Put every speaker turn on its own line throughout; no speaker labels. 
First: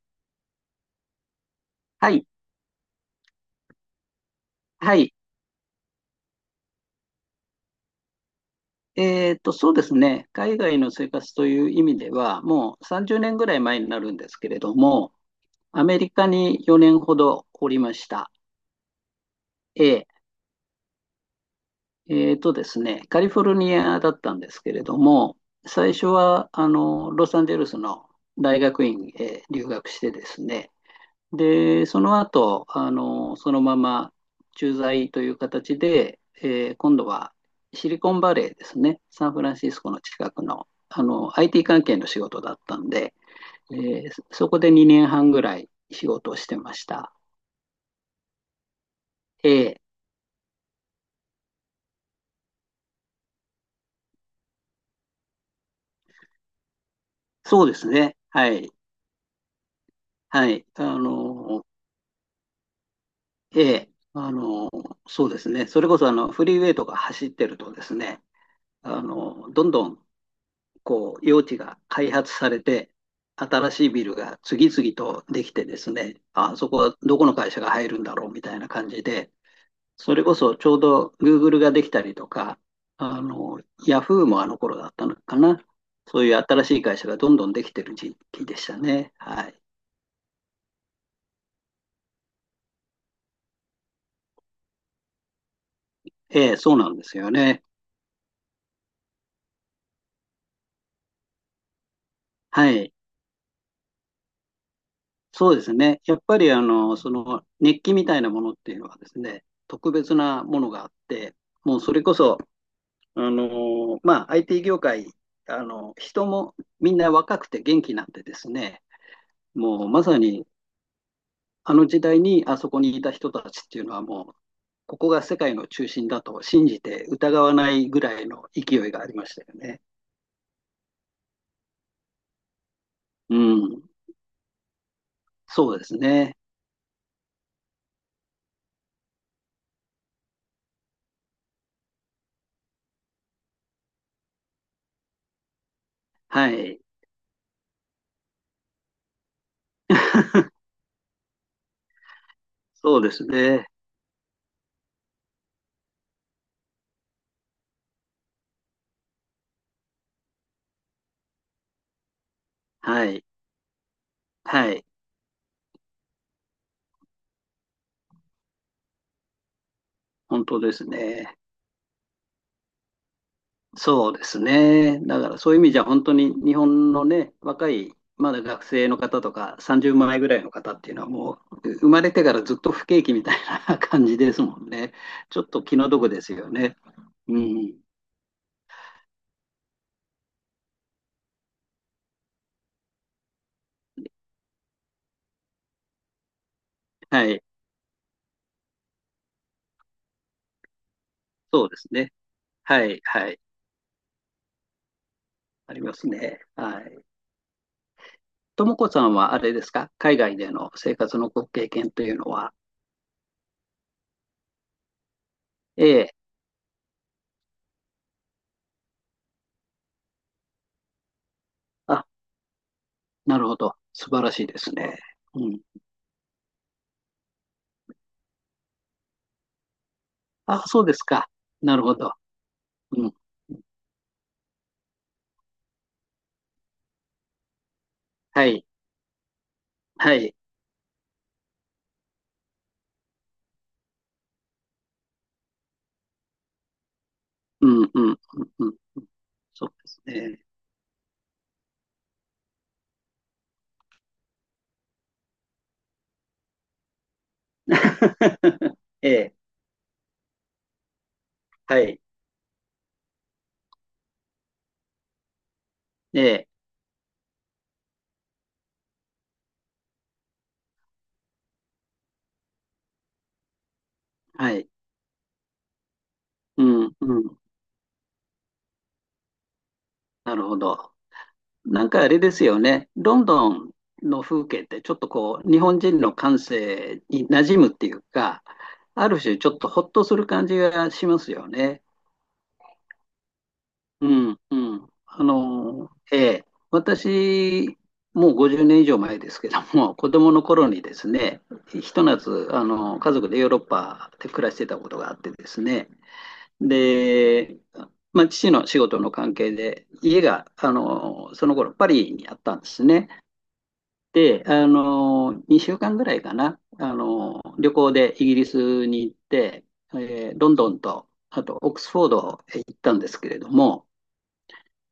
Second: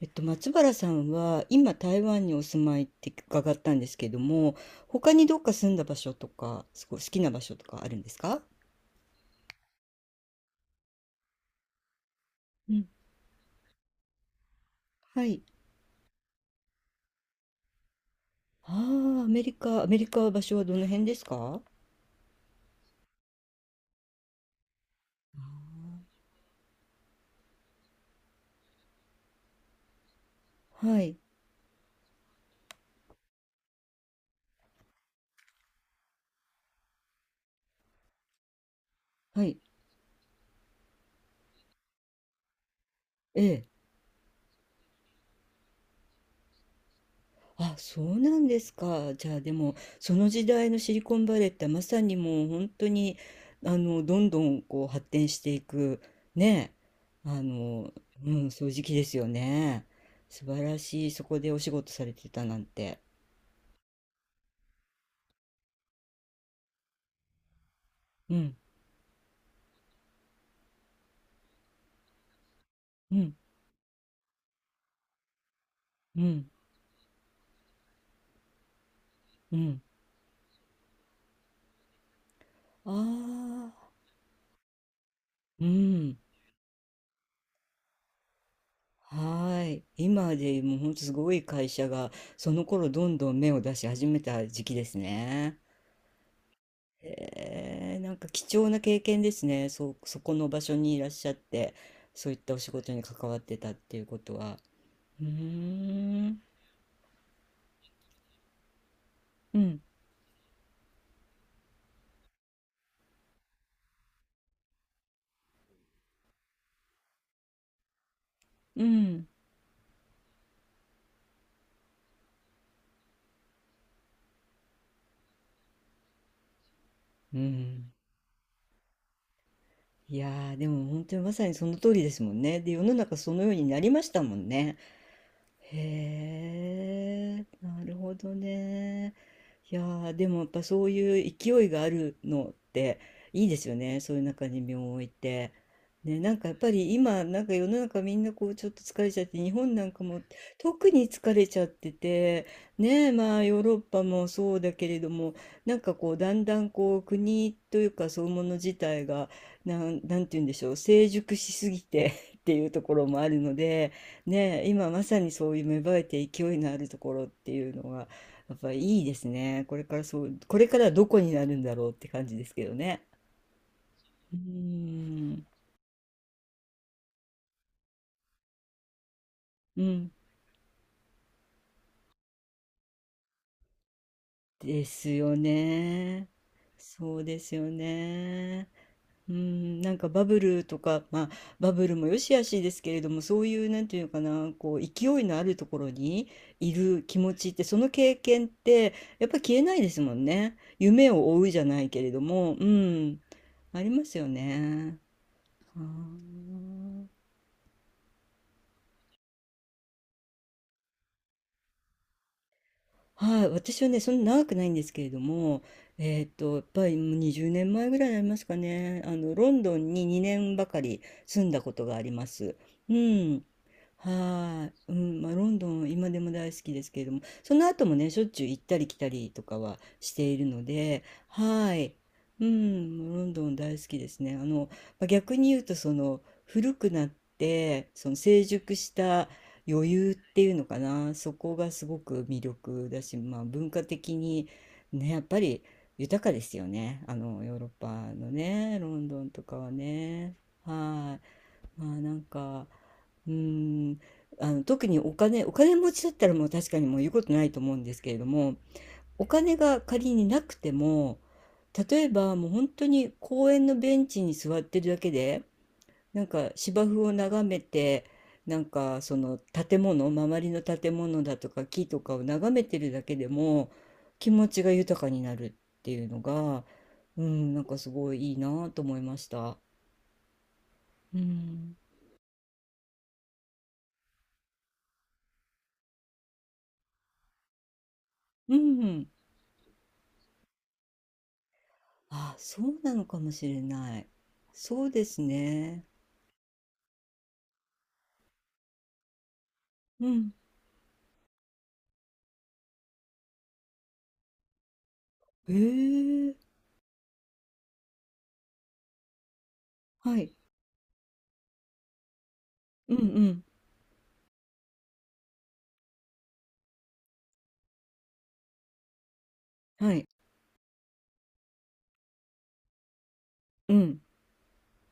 松原さんは今台
は
湾
い、
にお住まいって伺ったんですけども、
は
他
い。
にどっか住んだ場所とか、すごい好きな場所とかあるんですか？
そうですね。海外の生活という意味では、
う
もう
ん、
30年ぐらい前になるんですけれども、
はい。
アメリカに4年ほどおりました。
ああ、アメリカ、アメ
え
リカは場所はどの辺ですか？
っとですね、カリフォルニアだったんですけれども、最初は、ロサンゼルスの大学院へ留学してですね、
はい。
で、その後、そのまま駐在という形で、今度はシリコンバレーですね、サンフ
は
ラン
い。
シスコの近くの、IT 関係の仕事だったんで、
ええ。
えそこで2年半ぐらい仕事をしてました。
あ、そうなんですか。じゃあ
え
でも、
え、
その時代のシリコンバレーってまさにもう本当に、どんどんこう発展していく、ね、あ
そうです
の、
ね。
う
は
ん、そうい
い。
う時期ですよね。素
は
晴
い。
らしい、そこでお仕事されてたなんて。
ええ、あの、そうですね。それこそ、フリーウェイとか走ってるとですね、
うん、
どんどんこう、用地が開発されて、
うん、
新しいビルが次々とできてです
う
ね、
ん、
あそこはどこの会社が入るんだろうみたいな感じで、
うん。
それこそちょうど Google ができたりとか、
あ
あの、
あ、
Yahoo もあの頃だったのかな。
うん。
そういう新しい会社がどんどんできてる時期でしたね。は
は
い。
ーい。今でもう本当すごい会社が、その頃どんどん芽を出し始めた時期ですね。
ええ、そうなんですよね。
へえ、なんか貴重な経験ですね。そう、そこの場所にいらっしゃって、そういったお
は
仕事
い。
に関わってたっていうことは。うー
そうですね。やっぱ
ん、
りその熱気みたいなものっていうのはですね、
うん、
特別なものがあって、もうそれこそIT 業界、人もみんな若くて元気なんでですね、
うん、
もうまさにあの時代にあそこにいた人たちっていうのはもう、ここが世界の中心だと信じて
う
疑わない
ん。
ぐらいの勢いがありましたよね。
いやー、でも本当にまさにその通りですもんね。で、世の中そ
う
のようにな
ん、
りましたもんね。
そうですね。
へえ、なるほどね。いやー、でもやっぱそういう勢いがあるのっていいですよね。そういう中に身を置いて。ね、なんか
は
やっぱ
い。
り今、なんか世の中みんなこうちょっと疲れちゃって、日本なんかも 特に疲れちゃってて、
そう
ね、
です
まあヨー
ね。
ロッパもそうだけれども、なんかこうだんだんこう国というかそういうもの自体が、なんて言うんでしょう、成熟しすぎて っていうとこ
は
ろも
い。
あるので、ねえ、
はい。
今まさにそういう芽生えて勢いのあるところっていうのがやっぱりいいですね。これからそう、
本
こ
当
れ
で
か
す
らどこに
ね。
なるんだろうって感じですけどね。
そうで
うー
すね。だから
ん、
そういう意味じゃ本当に日本のね、若い、まだ学生の方とか
う
30
ん、
前ぐらいの方っていうのはもう生まれてからずっと不景気みたいな 感じですもん
で
ね。
すよ
ちょっと気の毒で
ね。
すよね。
そうで
う
すよ
ん。
ね。うん、なんかバブルとか、まあ、バブルも良し悪しですけれども、そういう、なんていうのかな、こう、勢いのあるところにいる気
は
持
い。
ちって、その経験って、やっぱ消えないですもんね。夢を追うじゃ
そうで
な
す
いけれ
ね。
ども、う
はい。
ん、
はい。
ありますよね。
あり
は
ますね。はい。
あ。
ともこさんはあれですか、海外での生活のご経験というのは。
はい、私はね、そんな長くないんですけれども、
ええ。
やっぱりもう20年前ぐらいになりますかね。あの、ロンドンに2年ばかり住んだことがあ
あ、
ります。う
な
ん。
るほど。素晴らしいで
は
す
い。う
ね。
ん。まあ、ロ
う
ン
ん。
ドン、今でも大好きですけれども、その後もね、しょっちゅう行ったり来たりとかはしているの
あ、そうで
で、
すか。
は
なる
い。
ほど。
うん。
うん。
もうロンドン大好きですね。まあ逆に言うと、その、古くなって、その成
はい。
熟した余裕
は
っ
い。
ていうのかな、そこがすごく魅力だし、まあ、文化的にね、やっぱり豊かですよね、あのヨーロ
う
ッ
んうんう
パ
ん
の
うん。
ね、ロンドンとか
そう
は
です
ね。
ね。
はい、まあなんか、うーん、あの特にお金持ちだったらもう確かにもう言うことないと思うんですけれども、
え
お
え、
金が仮になくても、
はい。
例えばもう本当に公園のベンチに座ってるだけで、
え
なん
え、
か芝生を眺めて、なんかその建物、周りの建物だとか木とかを眺めてるだけでも気持
は
ち
い。
が豊かになるっていうのが、
うんう
う
ん。
ん、なんかすごいいいなと思いました。
なるほど。
うん、
なんかあれですよね。ロンドンの風景ってちょっとこう、日本人の感性に馴染むっていうか、
うん、
ある種ちょっとほっとする感じがしますよね。
あ、そうなのかもしれない。
うん、う
そ
ん。
うですね。
私、もう50年以上前ですけども、
う
子
ん。
供の頃にですね、ひと夏、家族でヨーロッパで暮らしてたことがあってで
へ
すね、
え、
で、まあ、父の仕事の関係で、
は
家
い。
が、その頃パリにあったんです
うんう
ね。
ん。
で、2週間ぐらいかな、旅行でイギリスに行って、
はい。
ロンドンと、あとオックスフォードへ行ったんですけれど
う
も、
ん。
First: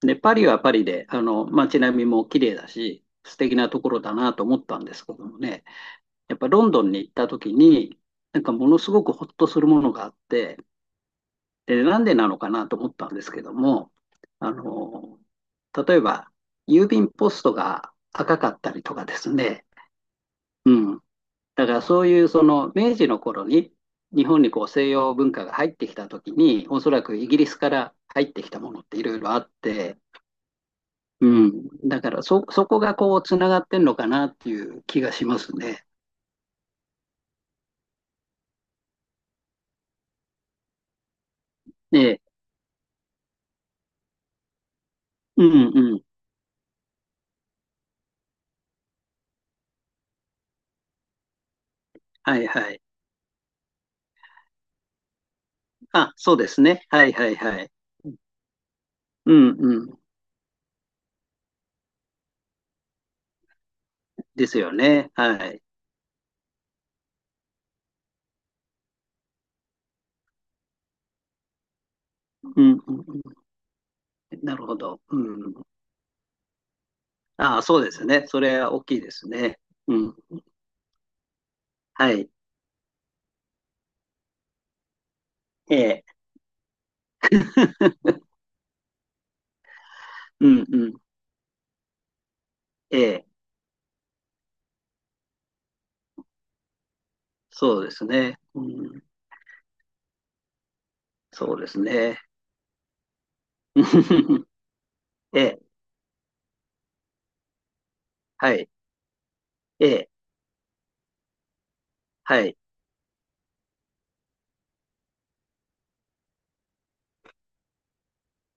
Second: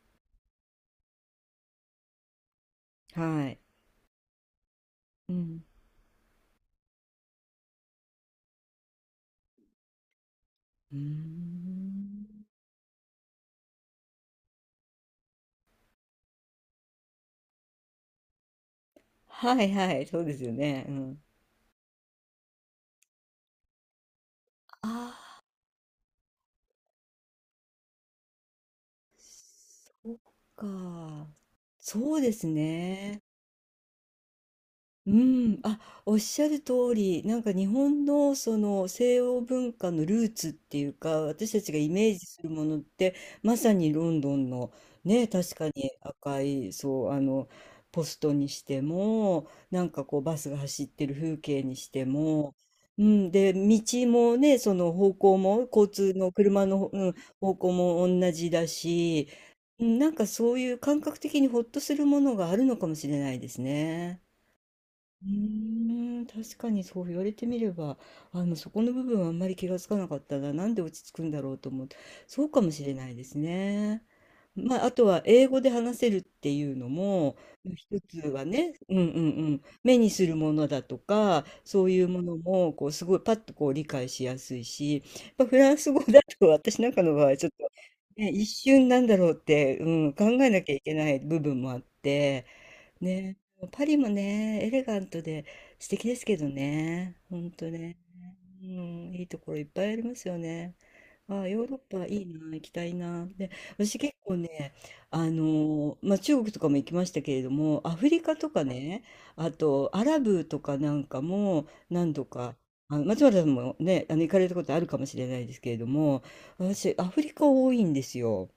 で、パリはパリで、街並みも綺麗だし、素
は
敵
い。
なところだなと思ったんですけど
う
も
ん。
ね、やっぱロンドンに行った時に、なんかものすごくほっとするものがあって、
うー
で、なんでなの
ん。
かなと思ったんですけども、あの、例えば、郵便ポストが赤かったりとかです
は
ね、
いはい。そうですよ
う
ね。う
ん。
ん。
だからそういうその明治の頃に日本にこう西洋文
あ、
化が入ってきた時におそらくイギリスから入ってきたものっていろいろあって、
そっか。
うん。だか
そう
ら、
です
そこがこ
ね。
う、つながってんのかなっていう気
う
がします
ん、あ、
ね。
おっしゃる通り、なんか日本のその西欧文化のルーツっていうか、私たちがイ
え
メージす
え。
るものって、まさにロンドンのね、
う
確か
ん
に
うん。
赤い、そう、ポストにしても、なんかこうバスが走ってる風景にして
はい
も、
はい。
うん、で、道もね、その方向も、交通
あ、
の
そうです
車
ね。
の、
は
う
い
ん、
はい
方
は
向
い。
も同じだし、
うんう
うん、
ん。
なんかそういう感覚的にほっとするものがあるのかもしれないですね。
ですよね。
う
はい。
ーん、確かにそう言われてみれば、そこの部分はあんまり気がつかなかったな。なんで落ち着くんだろうと思って、そうか
う
も
ん
し
う
れないで
ん
すね。
うん。なるほ
まあ、あ
ど。
と
う
は英
ん。
語で話せるっていうのも、
ああ、そうで
一
す
つ
ね。そ
は
れは
ね、
大
う
き
ん
いで
う
す
んう
ね。
ん、
う
目に
ん。
するものだとか、そういう
は
も
い。
のも、こう、すごいパッとこう理解しやすいし、やっぱフラ
え
ンス語
え。
だと私なんかの場合、ちょっと、ね、一瞬なんだろうって、うん、考
う
え
ん
なきゃい
う
け
ん。
ない部分もあって、
ええ。
ね、パリもね、エレガントで素敵ですけどね、ほんと
そうで
ね、
すね。う
う
ん。
ん、いいところいっぱいありますよね。ああ、
そう
ヨ
で
ーロッ
す
パ
ね。
いいな、行きたいな。で、私結構 ね、
ええ。
まあ、中国とかも行きましたけれども、アフリカと
は
か
い。
ね、あ
え
とア
え。
ラブとかなんかも何度
は
か、
い。
松原さんもね、行かれたことあるかもしれないですけれども、私、アフリカ多いんですよ。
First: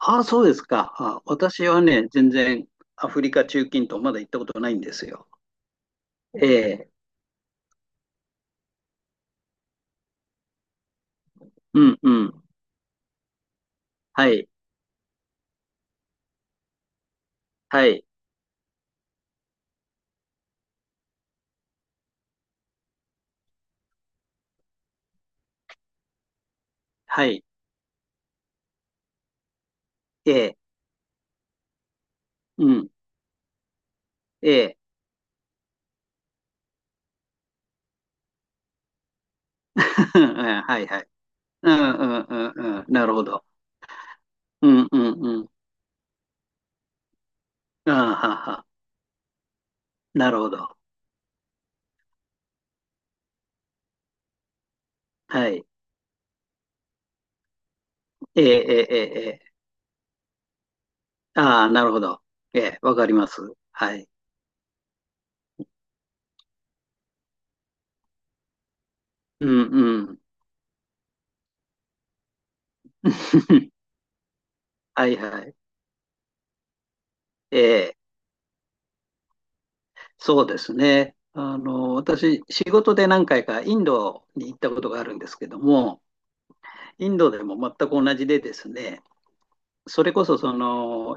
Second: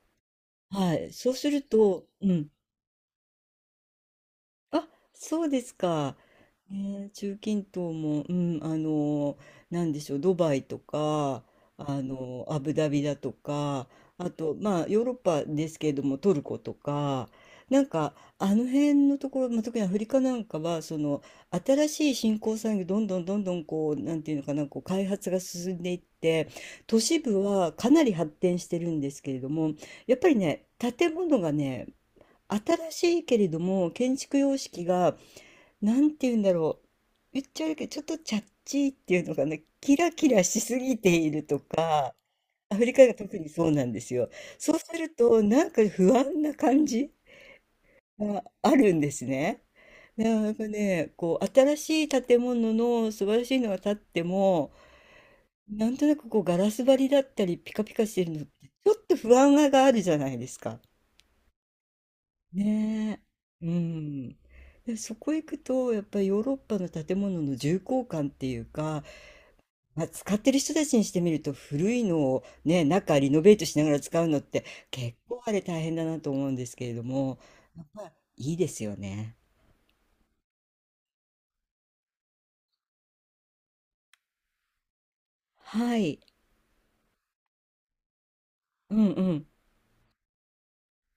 ああ、そうですか。
はい。
あ、
そうする
私は
と、
ね、全
うん。
然アフリカ、中近東、まだ行ったことないん
あ、
ですよ。
そうですか。
ええ、
ね、中近東も、うん、なんでしょう、ドバイとか、
うん、うん。
アブダビだとか、
は
あ
い、
と、まあ、ヨーロッパですけれども、トルコとか、なん
はい、
か、あの辺のところ、まあ、特にアフリカなんかは、その、新しい新興産業、どんどんどんどん、こう、なんていうのかな、こう、開発が進んでいって、都市
は
部
い、
はかなり発展してるんですけれども、やっぱ
え
り
え、
ね、建物がね、
う
新
ん、
しいけれども、建築
え
様
え、
式が、なんて言うんだろう。言っちゃうけど、ちょっとチャッチーっていうのかな。キラ キラ
う
し
ん、
す
はい、
ぎ
はい。
ていると
うん、う
か、
ん、う
ア
ん、う
フ
ん、
リカ
な
が
るほ
特
ど。
にそうなんですよ。
う
そう
ん、
す
う
る
ん、
と、
うん。
なんか不安な感じ
ああ、は
が
は、
あるんですね。
なる
な
ほ
んか
ど。
ね、こう、新しい建物の素晴らしいのが建っても、
はい。
なんとなくこう、ガラス張りだったり、ピカピカしてるの
え
っ
え、
て、
え
ち
え、
ょ
え
っと
え、
不
ええ、
安があるじゃないですか。
ああ、なるほど。ええ、わかり
ね
ます。
え、う
はい。
ん。で、そこ行くと、やっぱりヨーロッパの建物の重厚感っていうか、
うん、う
まあ、
ん。
使ってる人たちにしてみると、古いのをね、中リノベートしな がら使うのって、
はい、
結構
は
あ
い。
れ大変だなと思うんですけれども、
え
やっ
え。
ぱりいいですよね。
そうですね。私、仕事で何回かインドに行ったことがあるんですけど
は
も、
い。
インドでも全く同じでです
う
ね、
んうん。
それこそその、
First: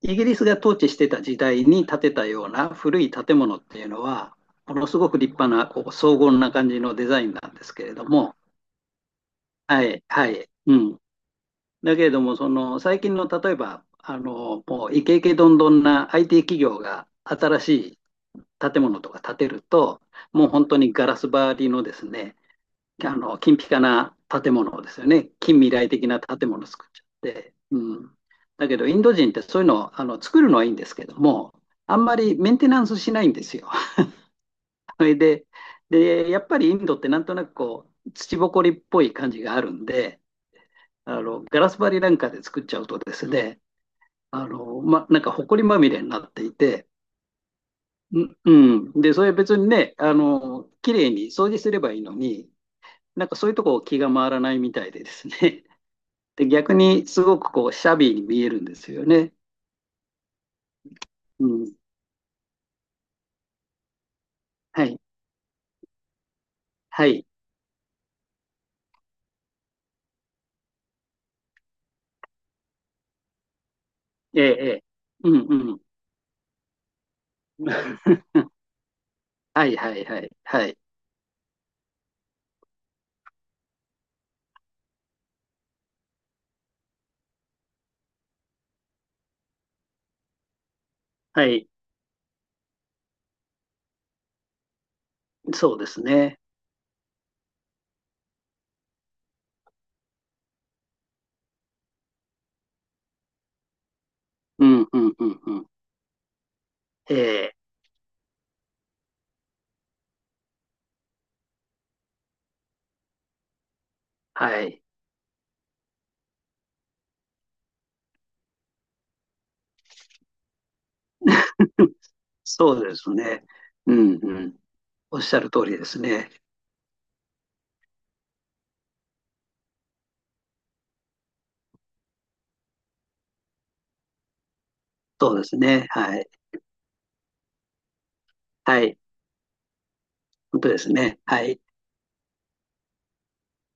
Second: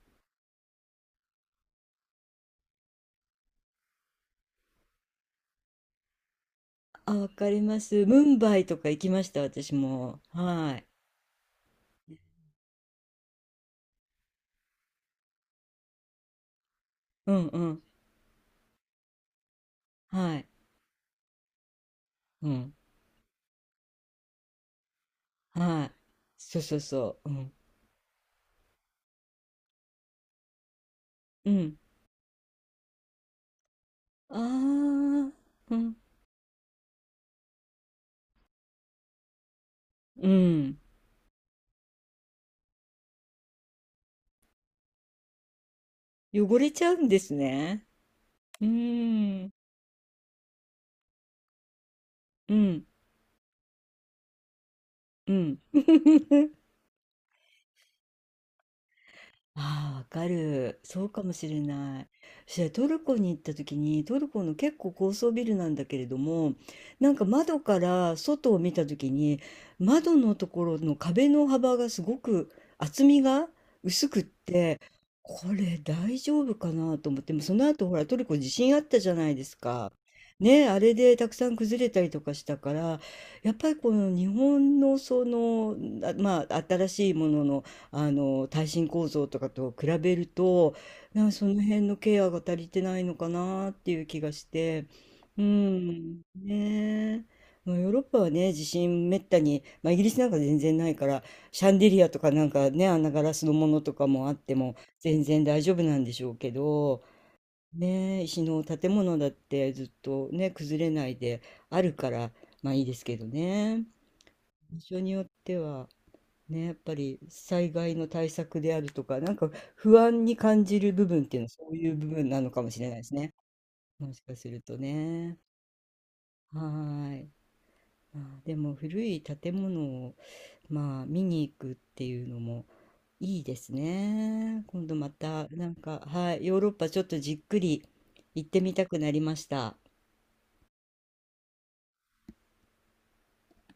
イギリスが統治してた時代に建てたような古い建物っていうのは、ものすごく立派な、こう、荘厳な感じのデ
あ、
ザイ
わ
ン
か
なん
り
です
ま
けれ
す。
ど
ム
も、
ンバイとか行きました、私
はい、
も。
はい、
は
う
い。
ん。だけれども、その、最近の例えば、もうイケイケどんどんな IT 企業が
うんう
新
ん。
し建物とか建てると、
は
も
い。
う本当にガラス張りのですね、
うん。
金ピカな建物ですよね、近未
は
来
い。
的な建
そう
物を
そう
作っちゃっ
そう。うん。
て、うん、だけど、インド人ってそういうのを作るのはいいんですけど
う
も、
ん。
あんまりメンテナンスしないんですよ。
あ
それ
あ。
で、
うん。
で、やっぱりインドってなんとなくこう土ぼこりっぽい感じがあるんで、
うん。
ガラス張りなんかで作っちゃうとですね、なんか埃まみれになってい
汚れち
て、
ゃうんですね。
う
う
うん。で、それ
ーん。
別にね、綺麗に掃除すればいいのに、
うん。
なんかそういうとこ気が回らないみたいでです
うん。
ね。で、逆にすごくこう、シャビーに見えるんですよね。
ああ、わかる。そうかも
う
しれ
ん。
ない。そしてトルコに行った時に、トルコの結
は
構
い。
高層ビルなんだけれども、
は
なんか
い。
窓から外を見た時に、窓のところの壁の幅がすごく厚みが薄くっ
ええ、え
て、
え。う
こ
んう
れ
ん。
大丈夫かなと思って、もうその後ほらトル コ地震あったじゃないです
はい
か。
はいはい。
ね
は
え、あ
い。
れでたくさん崩れたりとかしたから、やっぱりこの日本のその、あ、まあ新しいものの耐震構造とかと比べると、なんかそ
は
の
い。
辺のケアが足りてないのかなっていう気がして、う
そうです
ん
ね。
ねえ。まあヨーロッパはね、地震めったに、まあ、イギリスなんか全然ないから、シャンデリアとかなんかね、あんなガラスのものとかもあって
う
も
んうん
全
うん
然
う
大
ん。
丈夫なんでしょうけど、
ええ、
ねえ、石の建物だってずっとね崩れないであるから、まあいいですけどね、
は
場
い。
所によっては。ね、やっぱり災害の対策であるとか、なんか不安に感じる部分っていうのはそういう 部分なのかも
そ
し
う
れな
で
いで
す
すね。
ね。う
も
ん
しか
う
す
ん。
ると
おっし
ね。
ゃる通りですね。
はーい。まあ、でも古い建物を、まあ、見に行くっていうのもいいですね。今度ま
そうで
た、
す
なん
ね。
か、
はい。
はい、ヨーロッパちょっとじっくり行ってみ
は
たく
い。
なりました。
本当ですね。はい。